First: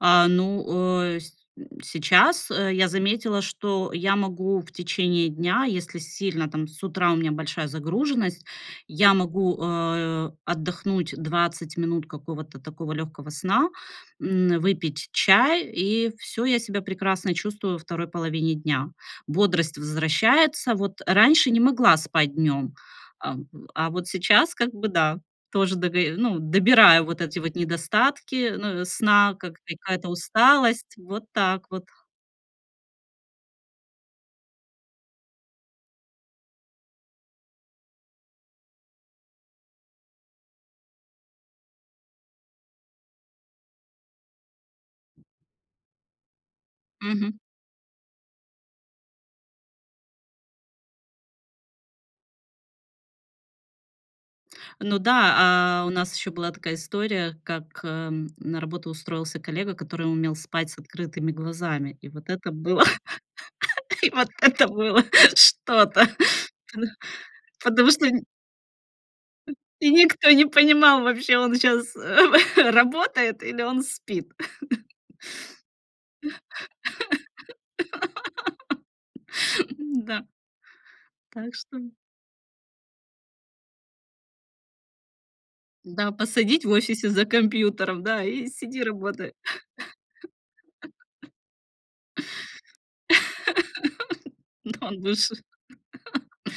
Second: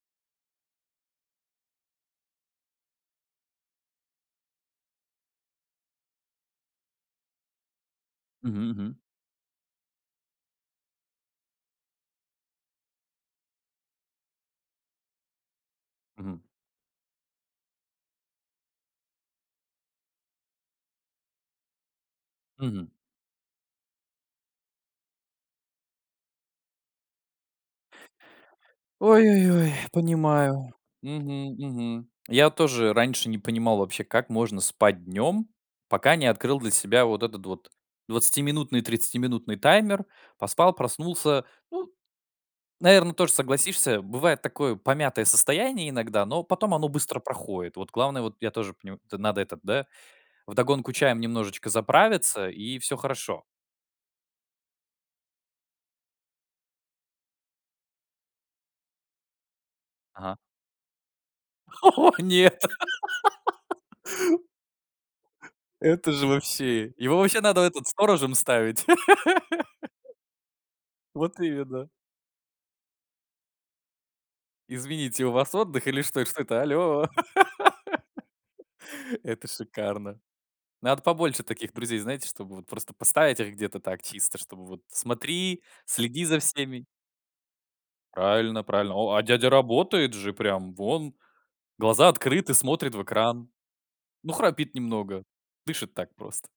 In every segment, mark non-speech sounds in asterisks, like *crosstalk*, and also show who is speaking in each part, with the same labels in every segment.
Speaker 1: А, ну, э, сь м, сейчас, э, я заметила, что я могу в течение дня, если сильно там с утра у меня большая загруженность,
Speaker 2: Мгм мгм.
Speaker 1: я могу, а, отдохнуть 20 минут какого-то такого лёгкого сна, м, выпить чай, и
Speaker 2: Мгм.
Speaker 1: всё, я себя прекрасно чувствую во 2 половине дня. Бодрость возвращается. Вот, а раньше не могла спать днём,
Speaker 2: Мгм.
Speaker 1: ам, в а, вот сейчас, как бы да, тоже дого э, ну, добираю вот эти вот недостатки, ну, у
Speaker 2: Ой
Speaker 1: сна,
Speaker 2: ой
Speaker 1: как
Speaker 2: ой,
Speaker 1: какая-то
Speaker 2: понимаю.
Speaker 1: усталость, вот
Speaker 2: Мгм
Speaker 1: так вот.
Speaker 2: мгм. Я тоже раньше не понимал вообще, как можно спать днем, пока не открыл для себя вот этот вот двадцатиминутный, тридцатиминутный таймер. Поспал, проснулся. Ну, наверное, тоже согласишься. Бывает такое помятое состояние иногда, но потом оно быстро
Speaker 1: Мгм.
Speaker 2: проходит. Вот главное, вот я тоже понима то надо этот, да, вдогонку чаем немножечко заправиться, и всё хорошо.
Speaker 1: Ну да, а, у нас ещё была такая история, как, эм, на работу устроился коллега, который умел
Speaker 2: Ага.
Speaker 1: спать с открытыми глазами. И
Speaker 2: *laughs*
Speaker 1: вот это
Speaker 2: Нет.
Speaker 1: было
Speaker 2: *laughs*
Speaker 1: *laughs* и вот это было что-то.
Speaker 2: Это же
Speaker 1: Ты ных
Speaker 2: вообще! Его ваще надо, этот,
Speaker 1: потому что нь
Speaker 2: сторожем ставить!
Speaker 1: Э, и
Speaker 2: *laughs*
Speaker 1: никто не понимал вообще,
Speaker 2: Вот
Speaker 1: он
Speaker 2: именно!
Speaker 1: щас, э работает или он спит. *chuckles*
Speaker 2: Извините, у вас отдых или что эт что это? Аллё! *laughs* Это
Speaker 1: *laughs*
Speaker 2: шикарно!
Speaker 1: М-да.
Speaker 2: Надо побольше
Speaker 1: Так
Speaker 2: таких
Speaker 1: что нь
Speaker 2: друзей, знаете, чтобы вот просто поставить их где-то так, чисто, чтобы вот: "Смотри,
Speaker 1: М-да,
Speaker 2: следи за
Speaker 1: посадить в
Speaker 2: всеми".
Speaker 1: офисе за компьютеров, да, и
Speaker 2: Правильно
Speaker 1: сиди,
Speaker 2: правильно. О, а
Speaker 1: работай.
Speaker 2: дядя работает же прям вон
Speaker 1: *laughs*
Speaker 2: глаза открыты, смотрит в экран. Ну,
Speaker 1: *chuckles* Ну,
Speaker 2: храпит
Speaker 1: он
Speaker 2: немного,
Speaker 1: лучше *chuckles*
Speaker 2: дышит так просто.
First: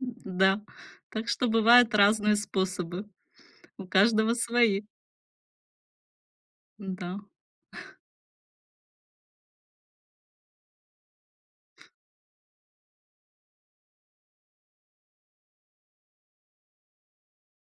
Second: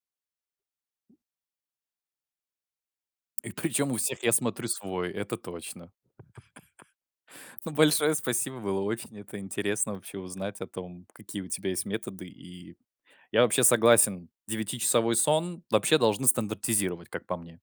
Speaker 1: н-да. Да, так что бывают разные способы,
Speaker 2: И
Speaker 1: у
Speaker 2: причем у всех, я
Speaker 1: каждого
Speaker 2: смотрю,
Speaker 1: свои.
Speaker 2: свой, это точно.
Speaker 1: Н-да.
Speaker 2: *chuckles* Ну, большое спасибо, было очень это интересно вообще узнать о том, какие у тебя есть методы, и я вообще согласен: девятичасовой сон вообще должны стандартизировать, как по мне.